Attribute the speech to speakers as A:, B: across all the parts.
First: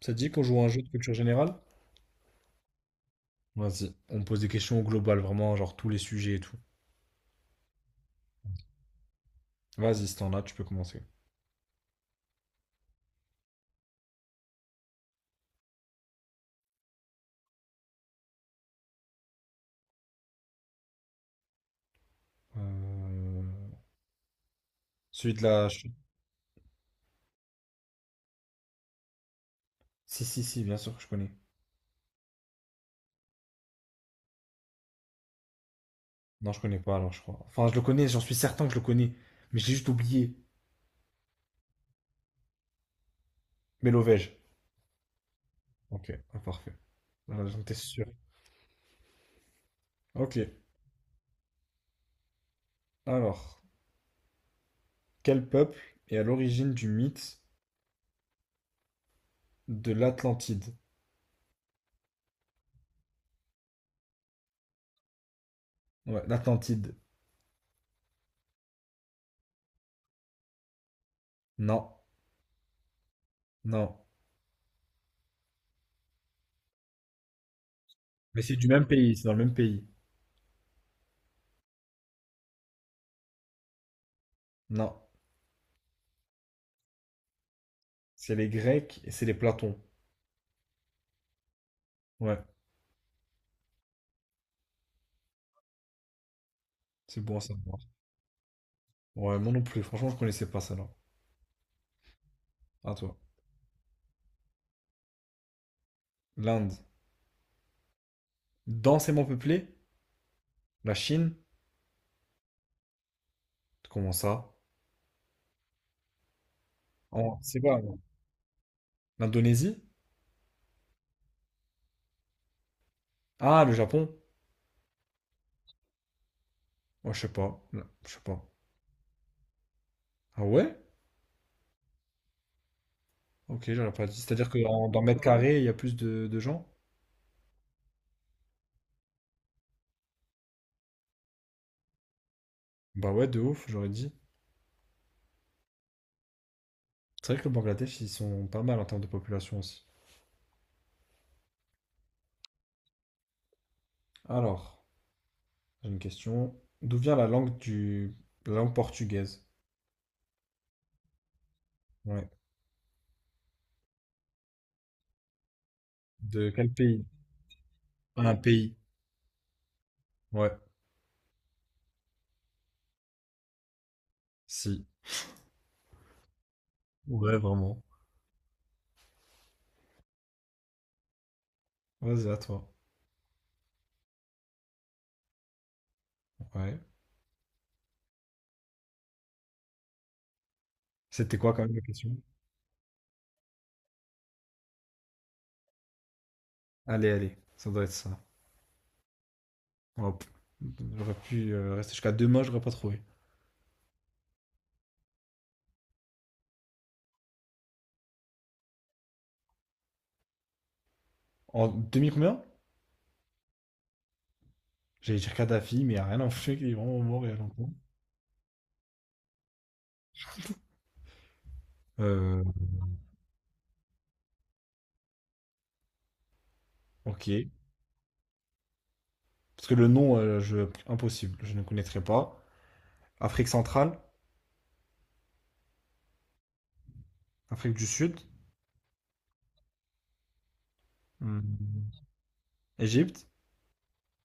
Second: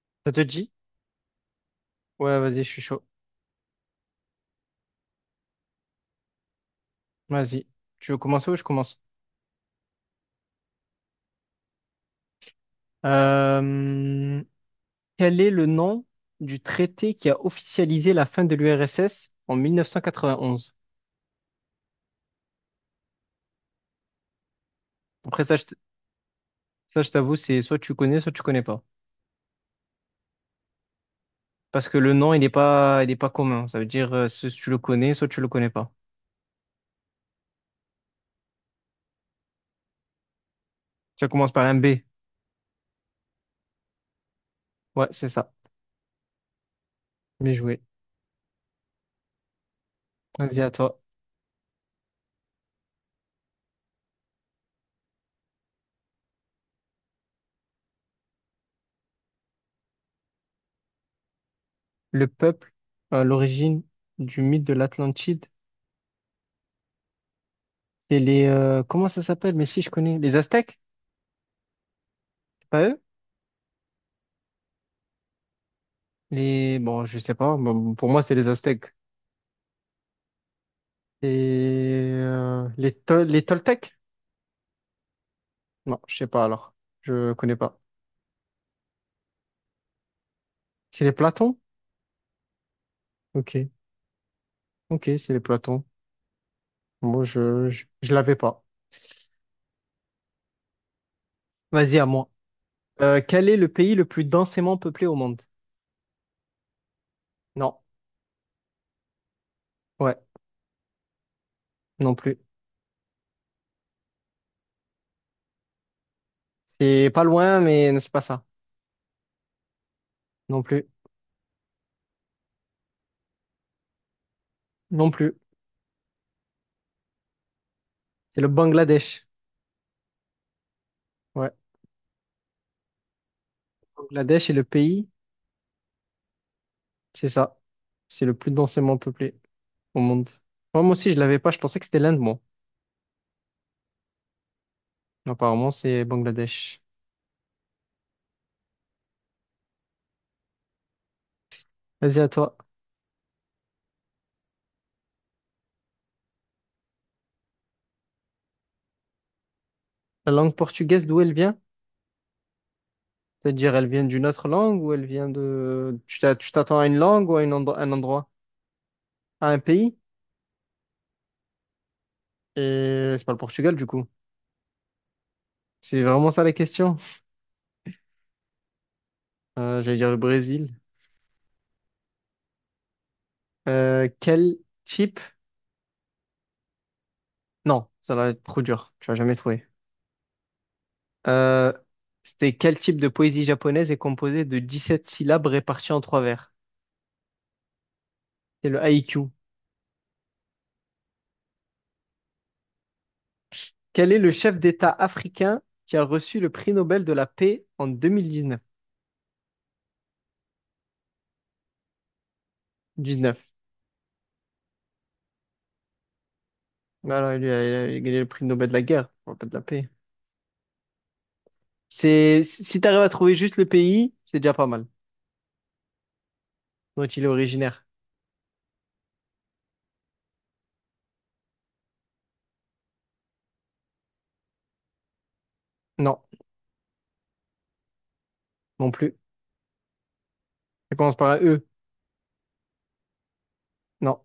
A: Ça te dit
B: Ça te
A: qu'on joue à un
B: dit?
A: jeu de culture générale?
B: Ouais, vas-y, je suis chaud.
A: Vas-y, on pose des questions globales, vraiment, genre tous les sujets et tout.
B: Vas-y. Tu veux commencer ou je commence?
A: Vas-y, si t'en as, tu peux commencer.
B: Euh, Quel est le nom du traité qui a officialisé la fin de l'URSS en 1991?
A: Euh, Celui de
B: Après ça,
A: la...
B: ça, je t'avoue, c'est soit tu connais pas.
A: Si, si, si, bien sûr que je connais.
B: Parce que le nom, il est pas commun. Ça veut dire soit tu le connais, soit tu le connais pas.
A: Non, je connais pas, alors, je crois. Enfin, je le connais, j'en suis certain que je le connais. Mais j'ai juste oublié.
B: Ça commence par un B.
A: Mélovège.
B: Ouais, c'est ça.
A: Ok, ah, parfait. Ah,
B: Bien
A: j'en étais
B: joué.
A: sûr. Ok,
B: Vas-y, à toi.
A: alors. Quel peuple est à l'origine du mythe de l'Atlantide?
B: Le peuple, à l'origine du mythe de l'Atlantide,
A: Ouais, l'Atlantide.
B: et comment ça s'appelle? Mais si, je connais. Les Aztèques?
A: Non,
B: C'est pas eux?
A: non.
B: Les, bon, je sais pas, bon, pour moi, c'est
A: Mais
B: les
A: c'est du même
B: Aztèques.
A: pays, c'est dans le même pays.
B: Et les, les Toltecs?
A: Non.
B: Non, je sais pas alors. Je connais pas.
A: C'est les Grecs et c'est les Platons.
B: C'est les Platons?
A: Ouais,
B: Ok, ok, c'est les Platons.
A: c'est
B: Moi,
A: bon à savoir.
B: je l'avais pas.
A: Ouais, moi non plus. Franchement, je connaissais pas ça là.
B: Vas-y, à moi.
A: À toi.
B: Quel est le pays le plus densément peuplé au monde?
A: L'Inde.
B: Non,
A: Densément peuplée.
B: ouais,
A: La Chine.
B: non plus.
A: Comment ça?
B: C'est pas
A: Oh,
B: loin,
A: c'est pas moi.
B: mais c'est pas ça.
A: L'Indonésie?
B: Non plus,
A: Ah, le Japon.
B: non plus.
A: Ouais, je sais pas. Là, je sais
B: C'est
A: pas.
B: le Bangladesh.
A: Ah ouais?
B: Ouais,
A: Ok, j'aurais pas dit.
B: Bangladesh
A: C'est-à-dire
B: est
A: que
B: le
A: dans
B: pays,
A: mètre carré, il y a plus de gens?
B: c'est ça. C'est le plus densément peuplé au monde. Moi aussi, je l'avais pas. Je pensais que c'était l'Inde, moi.
A: Bah ouais, de ouf, j'aurais dit.
B: Apparemment, c'est Bangladesh.
A: C'est vrai que le Bangladesh, ils sont pas mal en termes de population aussi.
B: Vas-y, à toi.
A: Alors, j'ai une question. D'où vient la langue portugaise?
B: La langue portugaise, d'où elle vient?
A: Ouais.
B: C'est-à-dire, elle vient d'une autre langue ou elle vient de... tu
A: De quel
B: t'attends à une
A: pays?
B: langue ou à une un endroit?
A: Un pays.
B: À un pays?
A: Ouais.
B: Et c'est pas le Portugal, du coup.
A: Si.
B: C'est vraiment ça la question.
A: Ouais, vraiment.
B: J'allais dire le Brésil.
A: Vas-y, à toi.
B: Euh, quel type...
A: Ouais.
B: Non, ça va être trop dur. Tu vas jamais trouver.
A: C'était quoi quand
B: Euh,
A: même la question?
B: c'était quel type de poésie japonaise est composée de 17 syllabes réparties en trois vers?
A: Allez, allez, ça doit être ça.
B: C'est le haïku.
A: Hop. J'aurais pu rester jusqu'à demain, j'aurais pas trouvé.
B: Quel est le chef d'État africain qui a reçu le prix Nobel de la paix en 2019?
A: En demi combien?
B: 19.
A: J'allais dire Kadhafi, mais il n'y a rien en fait qui est vraiment
B: Bah
A: mort il
B: alors,
A: y a longtemps.
B: il a gagné le prix Nobel de la guerre, on va pas de la paix. C'est,
A: Euh,
B: si t'arrives à trouver juste le pays, c'est déjà pas mal. Dont il est
A: ok.
B: originaire.
A: Parce que le nom, impossible, je ne connaîtrais pas. Afrique centrale,
B: Non,
A: Afrique du Sud,
B: non plus. Ça commence par un E.
A: Hmm. Égypte,
B: Non.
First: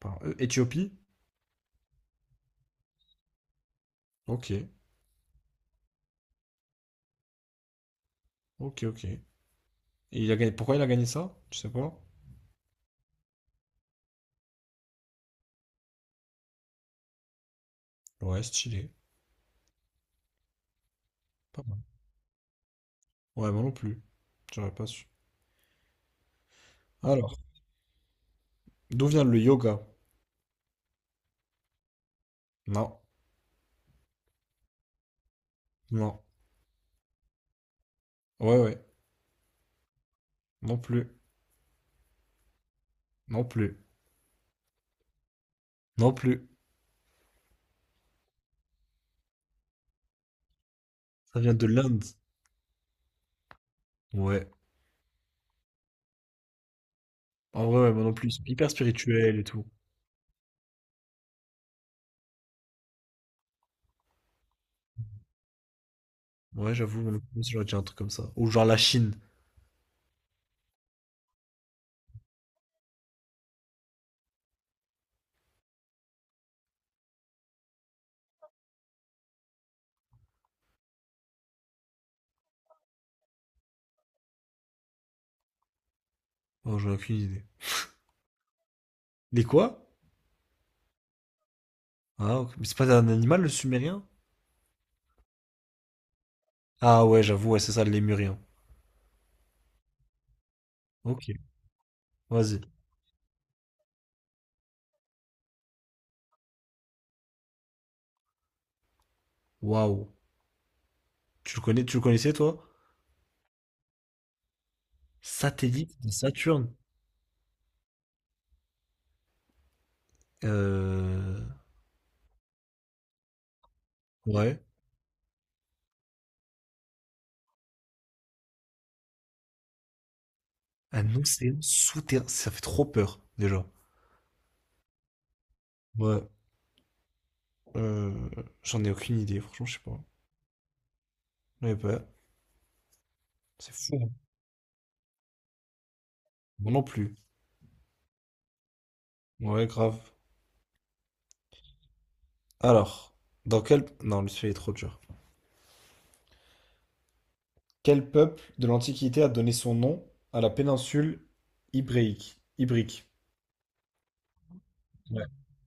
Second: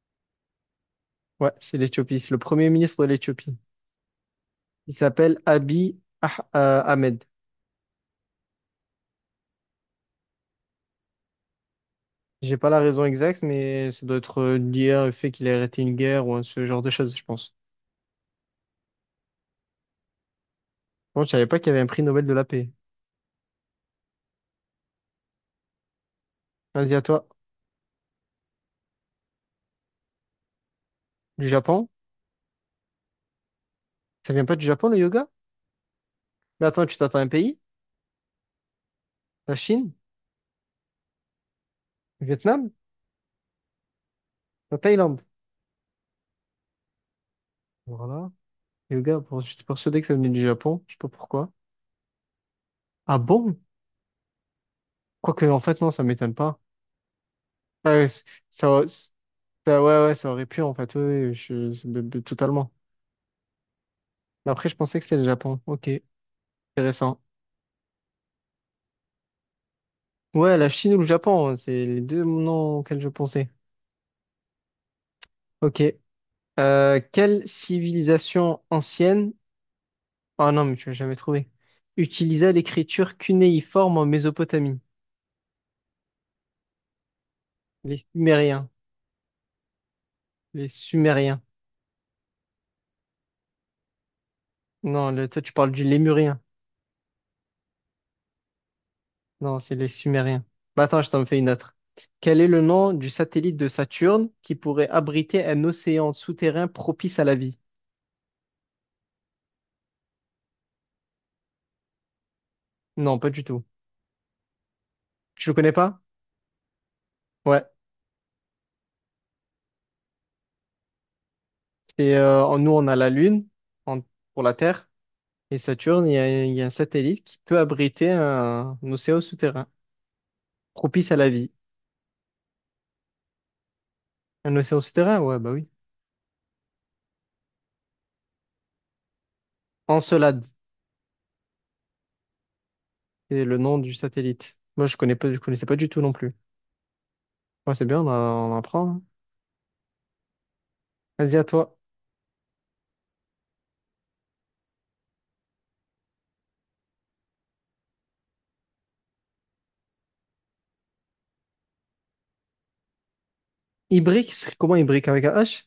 A: pardon, Éthiopie.
B: Ouais, c'est l'Éthiopie. C'est le premier ministre de l'Éthiopie.
A: Ok,
B: Il s'appelle Ahmed.
A: ok, ok. Et il a gagné... Pourquoi il a gagné ça? Je sais pas.
B: J'ai pas la raison exacte, mais ça doit être lié au fait qu'il a arrêté une guerre ou ce genre de choses, je pense.
A: Ouais, stylé.
B: Bon, je savais pas
A: Pas
B: qu'il y avait
A: mal.
B: un prix Nobel de la paix.
A: Ouais, moi non plus. J'aurais pas su.
B: Vas-y, à toi.
A: Alors. D'où vient le yoga?
B: Du Japon?
A: Non,
B: Ça vient pas du Japon, le yoga?
A: non.
B: Mais attends, tu t'attends à un pays?
A: Ouais, ouais.
B: La Chine?
A: Non plus.
B: Le Vietnam?
A: Non plus.
B: La Thaïlande?
A: Non plus.
B: Voilà. Yoga, bon, j'étais persuadé que ça venait du Japon. Je sais pas
A: Ça
B: pourquoi.
A: vient de l'Inde.
B: Ah bon?
A: Ouais.
B: Quoique, en fait, non, ça m'étonne pas.
A: En vrai, ouais, moi
B: Ah,
A: non
B: c-
A: plus. Ils sont hyper
B: ça,
A: spirituel et tout.
B: ouais, ouais, ça aurait pu, en fait. Oui, oui, totalement. Mais après, je pensais que c'était le Japon. Ok,
A: Ouais, j'avoue, moi
B: intéressant.
A: non plus, j'aurais dit un truc comme ça. Ou genre la Chine.
B: Ouais, la Chine ou le Japon, hein, c'est les deux noms auxquels je pensais. Ok. Quelle civilisation ancienne, ah non, mais tu l'as jamais trouvé, utilisa l'écriture cunéiforme en Mésopotamie?
A: Oh, j'aurais aucune idée.
B: Les Sumériens.
A: Les quoi?
B: Les Sumériens.
A: Ah, ok. Mais c'est pas un animal, le sumérien?
B: Non, toi, tu parles du Lémurien.
A: Ah ouais, j'avoue, ouais, c'est ça, le lémurien.
B: Non, c'est les Sumériens. Bah, attends, je t'en
A: Ok,
B: fais une autre. Quel est le
A: vas-y.
B: nom du satellite de Saturne qui pourrait abriter un océan souterrain propice à la vie?
A: Waouh. Tu le connais, tu le connaissais, toi?
B: Non, pas du tout. Tu le connais
A: Satellite
B: pas?
A: de Saturne.
B: Ouais.
A: Euh...
B: Nous, on a la Lune en- pour la
A: Ouais.
B: Terre. Et Saturne, il y a un satellite qui peut abriter un océan souterrain propice
A: Un
B: à la vie.
A: océan souterrain. Ça fait trop peur, déjà.
B: Un océan souterrain? Ouais, bah oui.
A: Ouais. Euh, j'en ai aucune idée, franchement, je sais pas.
B: Encelade,
A: Ouais, bah,
B: c'est le
A: c'est
B: nom du
A: fou, hein.
B: satellite. Moi, je connaissais pas du tout non plus.
A: Moi non plus.
B: Ouais, c'est bien, on apprend, hein.
A: Ouais, grave.
B: Vas-y, à toi.
A: Alors, Non, lui, celui est trop dur. Quel peuple de l'Antiquité a donné son nom à la péninsule ibérique? Ibrique.
B: Ibrique, c'est comment Ibrique avec
A: Ouais.
B: un H?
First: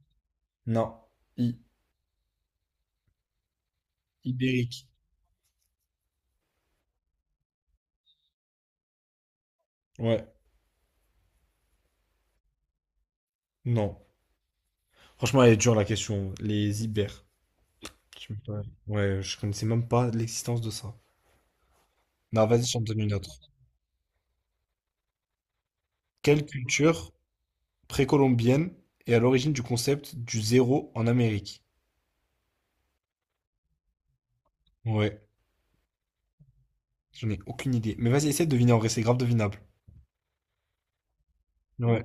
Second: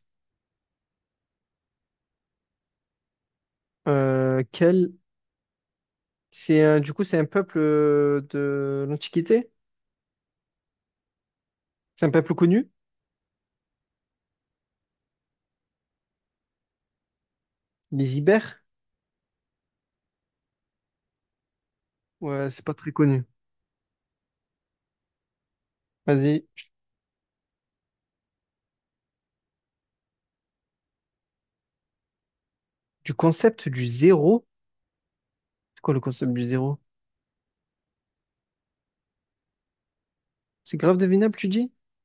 A: Non. I-
B: Euh,
A: Ibérique.
B: quel... C'est un... Du coup, c'est un peuple de l'Antiquité?
A: Ouais.
B: C'est un peuple connu?
A: Non. Franchement, elle est dure, la question. Les Ibères.
B: Les
A: Je sais
B: Ibères?
A: pas. Ouais, je connaissais même pas l'existence de ça. Non,
B: Ouais, c'est
A: vas-y,
B: pas
A: j'en
B: très
A: donne une
B: connu.
A: autre.
B: Vas-y.
A: Quelle culture précolombienne est à l'origine du concept du zéro en Amérique?
B: Du concept du zéro?
A: Ouais,
B: C'est quoi le concept du zéro?
A: j'en ai aucune idée. Mais vas-y, essaie de deviner en vrai, c'est grave devinable.
B: C'est grave devinable, tu dis?
A: Ouais.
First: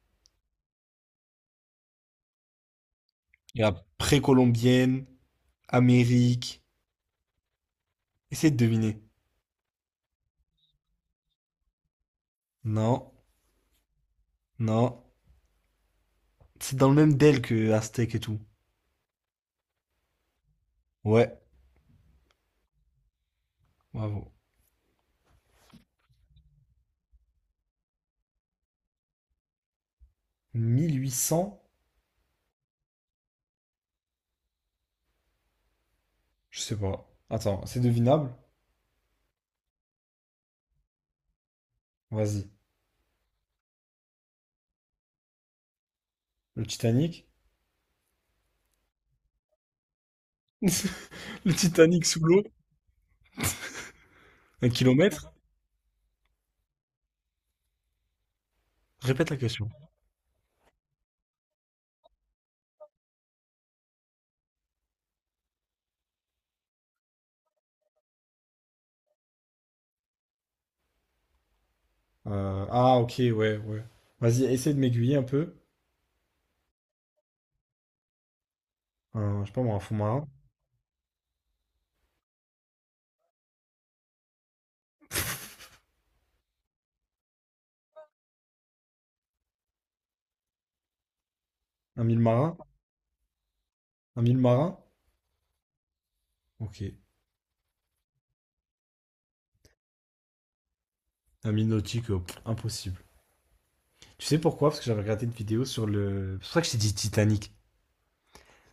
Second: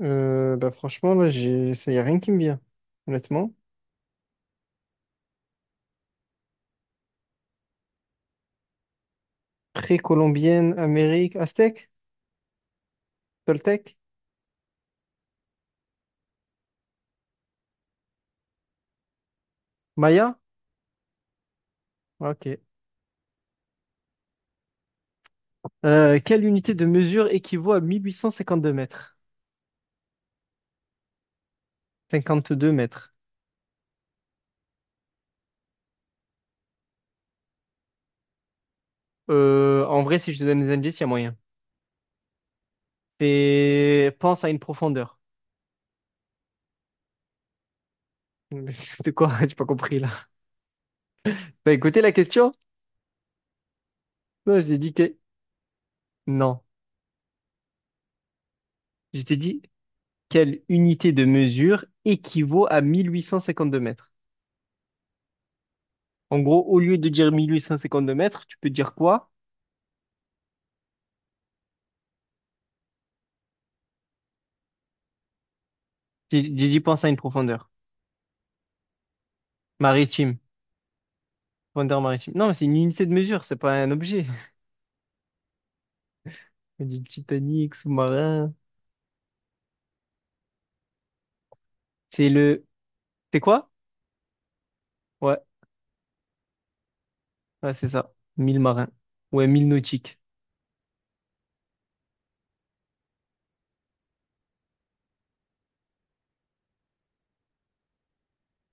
B: Bah franchement, là, ça y a rien qui me vient, honnêtement.
A: Il y a précolombienne, Amérique. Essaie de deviner.
B: Précolombienne, Amérique, Aztèque,
A: Non,
B: Toltèque,
A: non. C'est dans le même DEL que Aztèque et tout.
B: Maya?
A: Ouais,
B: Ok.
A: bravo.
B: Quelle unité de mesure équivaut à 1852 mètres?
A: 1 800?
B: Cinquante deux mètres.
A: Je sais pas. Attends, c'est devinable?
B: En vrai, si je te donne des indices, il y a moyen.
A: Vas-y.
B: C'est pense à une profondeur.
A: Le Titanic?
B: De quoi? J'ai pas compris là.
A: Le
B: T'as écouté
A: Titanic
B: la
A: sous l'eau?
B: question? Non, je
A: Un
B: t'ai dit que...
A: kilomètre?
B: Non. Je
A: Répète
B: t'ai
A: la
B: dit
A: question.
B: quelle unité de mesure équivaut à 1852 mètres. En gros, au lieu de dire 1852 mètres, tu peux dire quoi?
A: Ah, ok, ouais, ouais. Vas-y, essaie de m'aiguiller un peu.
B: J'ai dit pense à une profondeur.
A: Je sais pas moi, un fond marin?
B: Maritime. Profondeur maritime. Non, mais c'est une unité de mesure, c'est pas un objet. Du Titanic, sous-marin.
A: Un mille
B: C'est
A: marin?
B: le... C'est quoi?
A: Un mille marin?
B: Ouais,
A: Ok.
B: ouais, c'est ça. 1000 marins. Ouais, 1000 nautiques.
A: Un Minotique, pff, impossible. Tu sais pourquoi? Parce que j'avais regardé une vidéo sur le. C'est pour ça que j'ai dit Titanic.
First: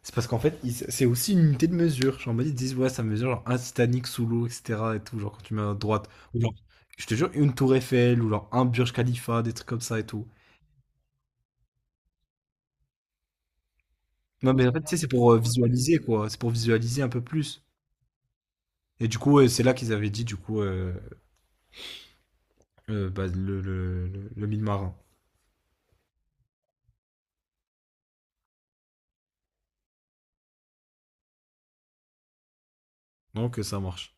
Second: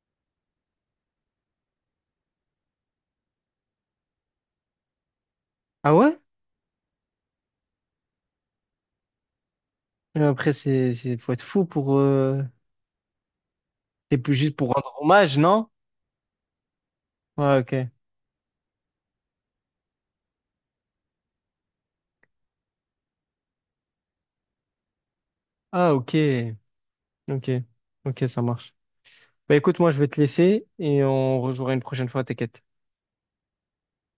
A: C'est parce qu'en fait, c'est aussi une unité de mesure. Genre, en mode, ils disent, ouais, ça mesure genre un Titanic sous l'eau, etc. Et tout, genre quand tu mets à
B: Ah
A: droite.
B: ouais?
A: Ou genre, je te jure, une tour Eiffel, ou genre un Burj Khalifa, des trucs comme ça et
B: Mais
A: tout.
B: après, faut être fou pour, c'est plus
A: Non,
B: juste
A: mais
B: pour
A: en fait, tu
B: rendre
A: sais, c'est pour
B: hommage, non?
A: visualiser, quoi. C'est pour visualiser un peu
B: Ouais,
A: plus.
B: ok.
A: Et du coup, ouais, c'est là qu'ils avaient dit, du coup, bah, le mille marin.
B: Ah, ok. Ok. Ok, ça marche. Bah écoute, moi, je vais te laisser et on rejouera une prochaine fois, t'inquiète.
A: Donc, ça marche.